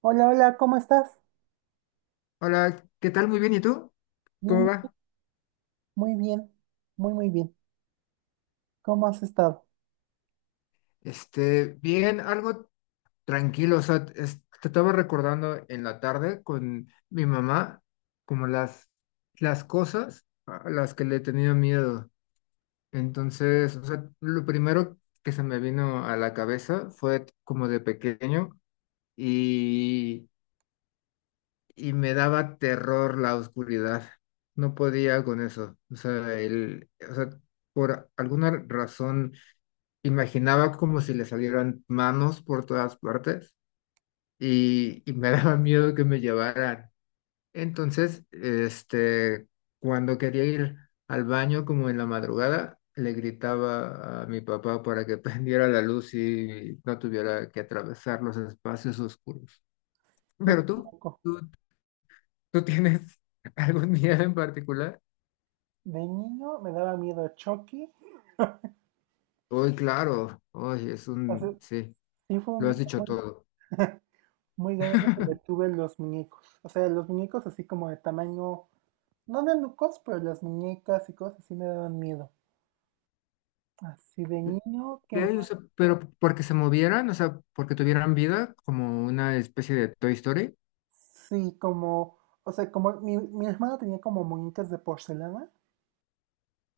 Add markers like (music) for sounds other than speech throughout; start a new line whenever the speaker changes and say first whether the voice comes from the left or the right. right: Hola, hola, ¿cómo estás?
left: Hola, ¿qué tal? Muy bien, ¿y tú? ¿Cómo
right: Bien,
left: va?
right: muy bien, muy bien. ¿Cómo has estado?
left: Este, bien, algo tranquilo, o sea, te estaba recordando en la tarde con mi mamá como las cosas a las que le he tenido miedo. Entonces, o sea, lo primero que se me vino a la cabeza fue como de pequeño y, y me daba terror la oscuridad. No podía con eso. O sea, o sea, por alguna razón imaginaba como si le salieran manos por todas partes y me (laughs) daba miedo que me llevaran. Entonces, este, cuando quería ir al baño como en la madrugada, le gritaba a mi papá para que (laughs) prendiera la luz y no tuviera que atravesar los espacios oscuros.
right: Qué
left: Pero tú,
right: loco.
left: tú, tú tienes (laughs) algún miedo en particular?
right: De niño me daba miedo Chucky.
left: Hoy, claro, hoy es
right: O sea,
left: sí,
right: sí fue un
left: lo has
right: miedo
left: dicho todo.
right: muy grande que le tuve a los muñecos. O sea, los muñecos así como de tamaño, no de nucos, pero las muñecas y cosas así me daban miedo. Así de niño, ¿qué
left: Ok, o
right: más?
left: sea, pero porque se movieran, o sea, porque tuvieran vida, como una especie de Toy Story.
right: Sí, como, o sea, como mi hermana tenía como muñecas de porcelana.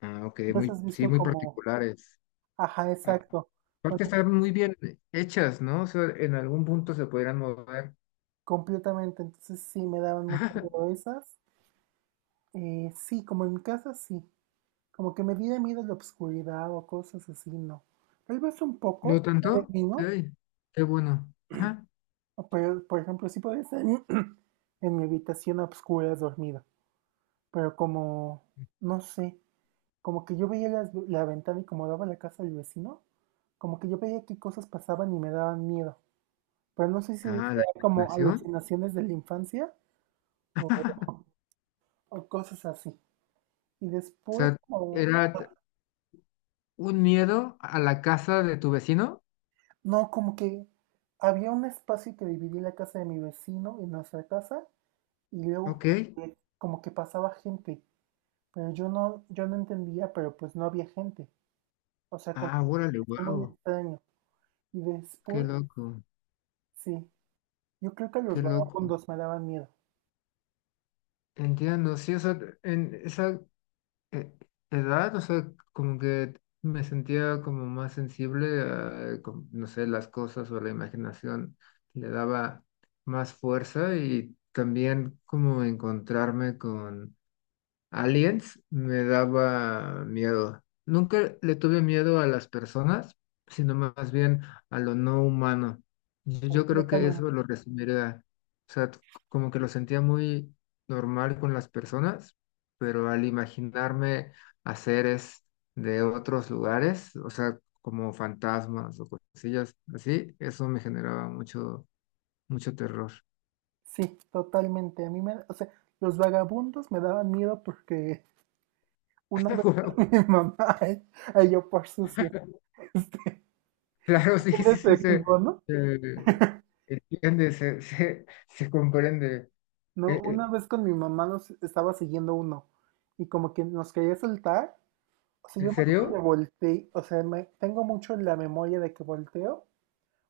left: Ah, ok,
right: ¿No
left: muy,
right: has
left: sí,
right: visto
left: muy
right: como,
left: particulares.
right: ajá,
left: Ah,
right: exacto. Con
left: aparte están muy bien hechas, ¿no? O sea, en algún punto se podrían mover.
right: completamente, entonces sí me daban
left: (laughs)
right: mucho
left: Ajá,
right: miedo esas. Sí, como en mi casa sí, como que me diera miedo la obscuridad o cosas así, no. Tal vez un poco,
left: ¿no
right: de
left: tanto? Ok,
right: niño,
left: qué bueno. Ajá.
right: o pero por ejemplo sí podía estar (clears throat) en mi habitación a obscuras dormida, pero como, no sé, como que yo veía la ventana y como daba la casa al vecino, como que yo veía qué cosas pasaban y me daban miedo, pero no sé si eran
left: Ah, la
right: como
left: imaginación.
right: alucinaciones de la infancia o
left: (laughs)
right: o cosas así. Y
left: O
right: después
left: sea,
right: como...
left: era t- un miedo a la casa de tu vecino.
right: No, como que había un espacio que dividía la casa de mi vecino y nuestra casa, y luego
left: Ok.
right: como que pasaba gente, pero yo no entendía, pero pues no había gente. O sea, como
left: Ah,
right: que
left: órale,
right: fue muy
left: wow.
right: extraño. Y
left: Qué
right: después,
left: loco,
right: sí, yo creo que los
left: qué loco.
right: vagabundos me daban miedo,
left: Entiendo, sí, o sea, en esa eh, edad, o sea, como que me sentía como más sensible a, no sé, las cosas o la imaginación le daba más fuerza y también como encontrarme con Aliens me daba miedo. Nunca le tuve miedo a las personas, sino más bien a lo no humano. Yo creo que
right: completamente.
left: eso lo resumiría. O sea, como que lo sentía muy normal con las personas, pero al imaginarme a seres de otros lugares, o sea, como fantasmas o cosillas así, eso me generaba mucho, mucho terror.
right: Sí, totalmente. A mí me, o sea, los vagabundos me daban miedo porque una vez
left: (laughs)
right: (laughs) mi mamá, ay, ay, yo por sucio, (laughs) este,
left: Claro, (laughs) sí,
right: es
left: sí, sí, se,
right: efectivo, ¿no?
left: se entiende, se comprende.
right: No,
left: Eh,
right: una
left: eh,
right: vez con mi mamá nos estaba siguiendo uno y como que nos quería soltar. O sea,
left: ¿En
right: yo me acuerdo que
left: serio?
right: volteé, o sea, me, tengo mucho en la memoria de que volteo.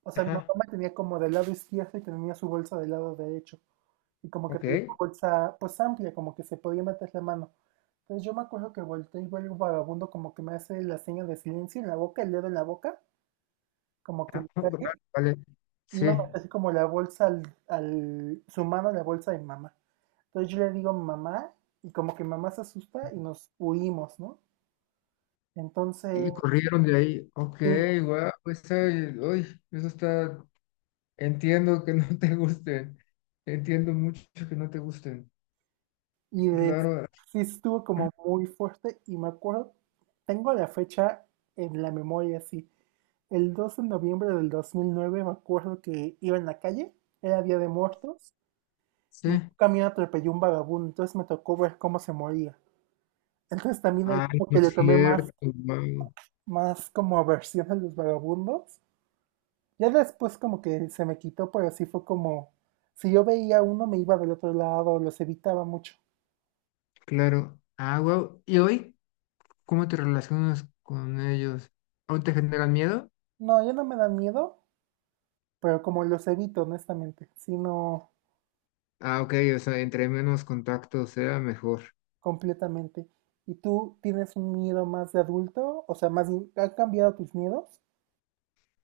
right: O sea, mi mamá
left: Ajá,
right: me tenía como del lado izquierdo y tenía su bolsa del lado derecho. Y como que tenía una
left: ok.
right: bolsa pues amplia, como que se podía meter la mano. Entonces yo me acuerdo que volteé y veo el vagabundo como que me hace la seña de silencio en la boca, el dedo en la boca, como que
left: Ah,
right: me
left: oh,
right: cae
left: vale,
right: iba a
left: sí.
right: meter así como la bolsa su mano a la bolsa de mamá. Entonces yo le digo mamá y como que mamá se asusta y nos huimos, ¿no? Entonces,
left: Y corrieron de ahí. Ok,
right: sí,
left: wow, eso, uy, eso está. Entiendo que no (laughs) te gusten. Entiendo mucho que no te gusten.
right: y de-
left: Claro,
right: sí estuvo como muy fuerte y me acuerdo, tengo la fecha en la memoria, sí. El 2 de noviembre de 2009 me acuerdo que iba en la calle, era Día de Muertos,
left: sí.
right: y un camión atropelló un vagabundo, entonces me tocó ver cómo se moría. Entonces también ahí
left: Ah,
right: como
left: no
right: que
left: es
right: le tomé
left: cierto, wow.
right: más como aversión a los vagabundos. Ya después como que se me quitó, pero sí fue como, si yo veía uno me iba del otro lado, los evitaba mucho.
left: Claro. Ah, wow. ¿Y hoy cómo te relacionas con ellos? ¿Aún te generan miedo?
right: No, ya no me dan miedo, pero como los evito honestamente, sino
left: Ah, ok, o sea, entre menos contactos sea mejor.
right: completamente. ¿Y tú tienes un miedo más de adulto? O sea, más bien, ¿han cambiado tus miedos?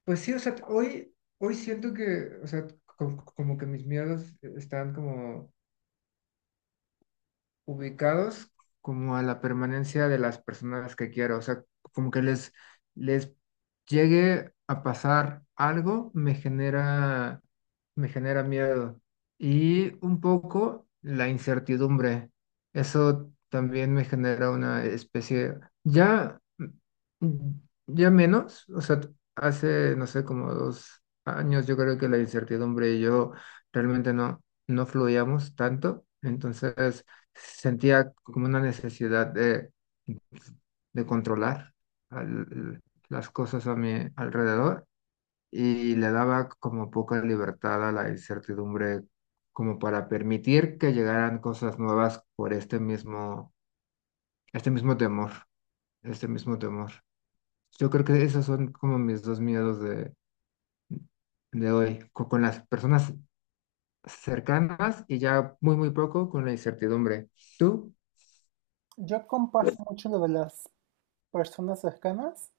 left: Pues sí, o sea, hoy, hoy siento que, o sea, como que mis miedos están como ubicados como a la permanencia de las personas que quiero, o sea, como que les llegue a pasar algo, me genera miedo y un poco la incertidumbre. Eso también me genera una especie, ya, mm, ya menos, o sea, hace, no sé, como 2 años, yo creo que la incertidumbre y yo realmente no fluíamos tanto, entonces sentía como una necesidad de, controlar al- las cosas a mi alrededor y le daba como poca libertad a la incertidumbre como para permitir que llegaran cosas nuevas por este mismo temor, este mismo temor. Yo creo que esos son como mis dos miedos de, hoy, con, las personas cercanas y ya muy, muy poco con la incertidumbre. ¿Tú?
right: Yo comparto mucho lo de las personas cercanas.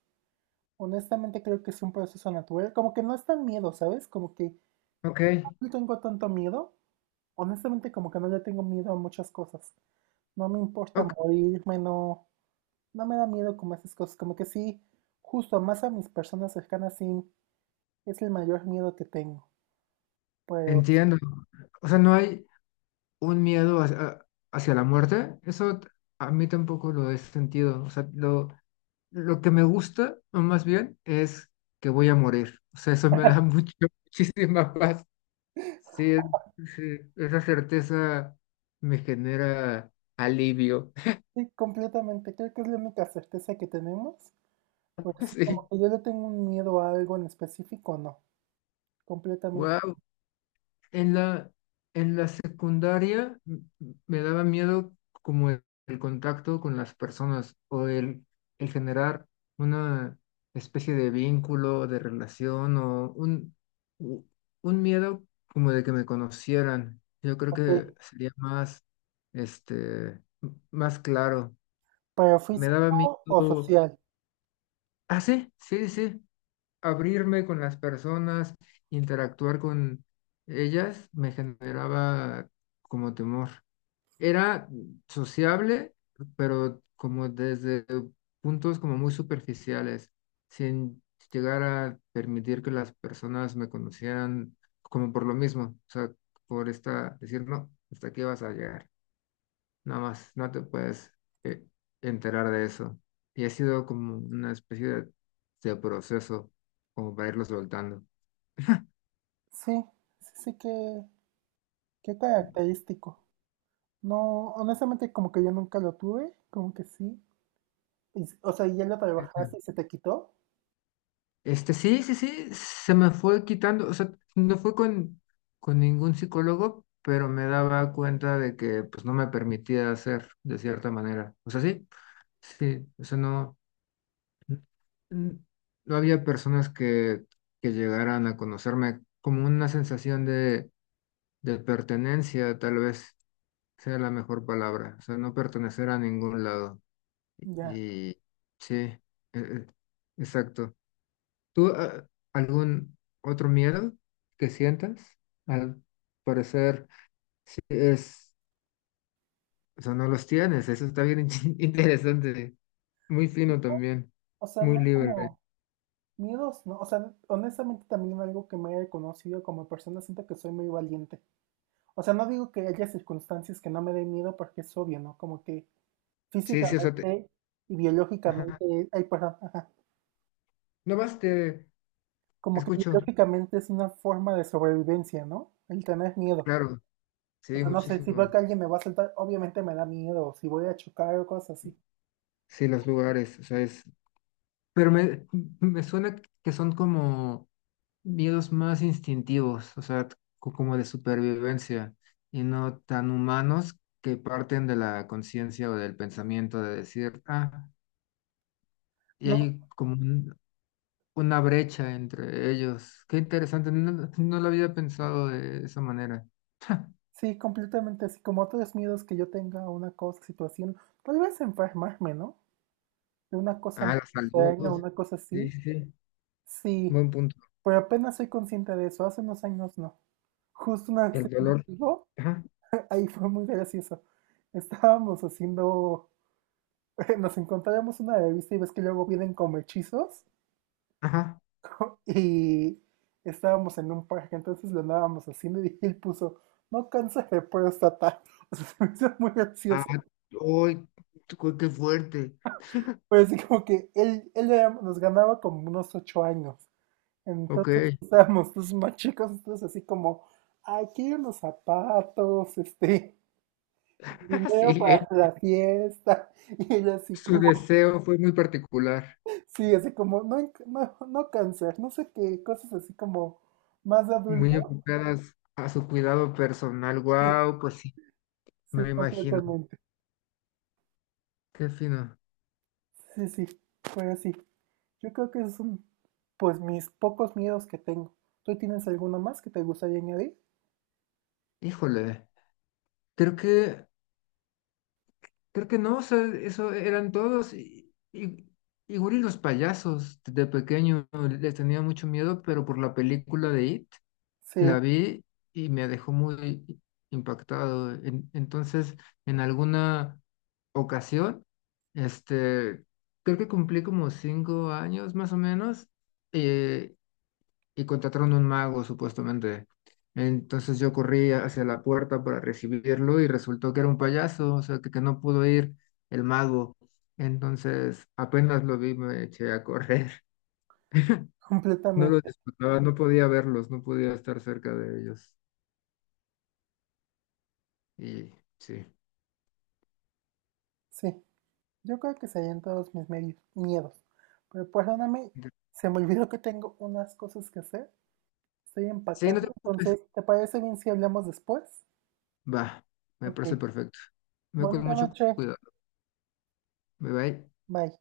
right: Honestamente creo que es un proceso natural. Como que no es tan miedo, ¿sabes? Como que
left: Ok,
right: no tengo tanto miedo. Honestamente, como que no le tengo miedo a muchas cosas. No me importa
left: ok,
right: morirme, no, no me da miedo como esas cosas. Como que sí, justo más a mis personas cercanas, sí, es el mayor miedo que tengo. Pero
left: entiendo. O sea, no hay un miedo hacia, la muerte. Eso a mí tampoco lo he sentido. O sea, lo que me gusta, o más bien, es que voy a morir. O sea, eso me da mucho, (laughs) muchísima paz. Sí, sí, esa certeza me genera alivio.
right: sí, completamente, creo que es la única certeza que tenemos. Porque
left: (laughs)
right: sí, como
left: Sí,
right: que yo le tengo un miedo a algo en específico, no, completamente.
left: wow. En la, en la, secundaria me daba miedo como el, contacto con las personas o el generar una especie de vínculo, de relación o u- un miedo como de que me conocieran. Yo creo
right: Ok,
left: que sería más, este, más claro.
right: pero
left: Me daba
right: físico o
left: miedo.
right: social.
left: Ah, sí, sí, sí abrirme con las personas, interactuar con ellas, me generaba como temor. Era sociable, pero como desde puntos como muy superficiales, sin llegar a permitir que las personas me conocieran como por lo mismo, o sea, por esta, decir, no, hasta aquí vas a llegar nada más, no te puedes eh, enterar de eso. Y ha sido como una especie de, proceso, como para irlo soltando.
right: Sí, sí que, qué característico. No, honestamente como que yo nunca lo tuve, como que sí. Y s o sea, y ya lo trabajaste y se te quitó,
left: Este, sí, sí, sí, se me fue quitando, o sea, no fue con ningún psicólogo, pero me daba cuenta de que pues no me permitía hacer de cierta manera. O sea, sí, sí, o sea, n- no había personas que, llegaran a conocerme como una sensación de pertenencia, tal vez, sea la mejor palabra, o sea, no pertenecer a ningún lado.
right: ya.
left: Y sí, eh, exacto. ¿Tú algún otro miedo que sientas? Al parecer, sí es, o sea, no los tienes, eso está bien (laughs) interesante, muy fino también,
right: O sea,
left: muy
right: no
left: libre.
right: como miedos, no. O sea, honestamente también algo que me he reconocido como persona, siento que soy muy valiente. O sea, no digo que haya circunstancias que no me den miedo porque es obvio, ¿no? Como que
left: Sí, sí, o sea,
right: físicamente y
left: ajá.
right: biológicamente, ay, perdón, ajá,
left: No más te
right: como que
left: escucho,
right: biológicamente es una forma de sobrevivencia, ¿no? El tener miedo.
left: claro,
right: O
left: sí,
right: sea, no sé, si veo
left: muchísimo.
right: que alguien me va a saltar, obviamente me da miedo, o si voy a chocar o cosas así.
left: Sí, los lugares, o sea, es, pero me suena que son como miedos más instintivos, o sea, como de supervivencia y no tan humanos que parten de la conciencia o del pensamiento de decir, ah, y
right: No,
left: hay como una brecha entre ellos. Qué interesante, no, no lo había pensado de esa manera. (laughs)
right: sí, completamente así como otros miedos que yo tenga a una cosa, situación, tal vez enfermarme, ¿no? De una cosa
left: Ah,
right: muy
left: la salud.
right: extraña, una cosa
left: Sí,
right: así.
left: sí, sí,
right: Sí,
left: buen punto.
right: pero apenas soy consciente de eso, hace unos años no. Justo una vez
left: El
right: tenía un
left: dolor.
right: amigo,
left: Ajá,
right: (laughs) ahí fue muy gracioso. Estábamos haciendo, (laughs) nos encontrábamos una revista y ves que luego vienen como hechizos
left: ajá.
right: (laughs) y estábamos en un parque, entonces lo andábamos haciendo y (laughs) él puso, no cáncer de próstata. (laughs) O sea, se me hizo muy
left: Ah,
right: gracioso.
left: uy, qué fuerte.
right: Pero así como que nos ganaba como unos 8 años. Entonces
left: Ok.
right: estábamos los más chicos, entonces así como, ay, quiero unos zapatos, este, (laughs)
left: (laughs)
right: dinero
left: Sí,
right: para la fiesta. (laughs) Y él así
left: su
right: como,
left: deseo fue muy particular.
right: sí, así como, no, no cáncer, no sé qué, cosas así como más de adulto.
left: Muy enfocadas a su cuidado personal. Wow, pues sí,
right: Sí,
left: me imagino.
right: completamente.
left: Qué fino.
right: Sí, sí, fue así. Yo creo que es un, pues mis pocos miedos que tengo. ¿Tú tienes alguno más que te gustaría añadir?
left: Híjole, creo que, creo que no, o sea, eso eran todos. Y, igual y los payasos de pequeño les tenía mucho miedo, pero por la película de It la
right: Sí,
left: vi y me dejó muy impactado. Entonces, en alguna ocasión, este, creo que cumplí como 5 años más o menos eh, y contrataron un mago, supuestamente. Entonces yo corrí hacia la puerta para recibirlo y resultó que era un payaso, o sea, que, no pudo ir el mago. Entonces apenas lo vi, me eché a correr. (laughs) No lo
right: completamente.
left: disfrutaba, no podía verlos, no podía estar cerca de ellos. Y sí.
right: Sí. Yo creo que serían todos mis miedos. Pero perdóname, se me olvidó que tengo unas cosas que hacer. Estoy
left: Sí, no te
right: empacando.
left: preocupes.
right: Entonces, ¿te parece bien si hablamos después?
left: Va, me
right: Ok.
left: parece perfecto. Me voy con
right: Bonita
left: mucho
right: noche.
left: cuidado. Bye bye.
right: Bye.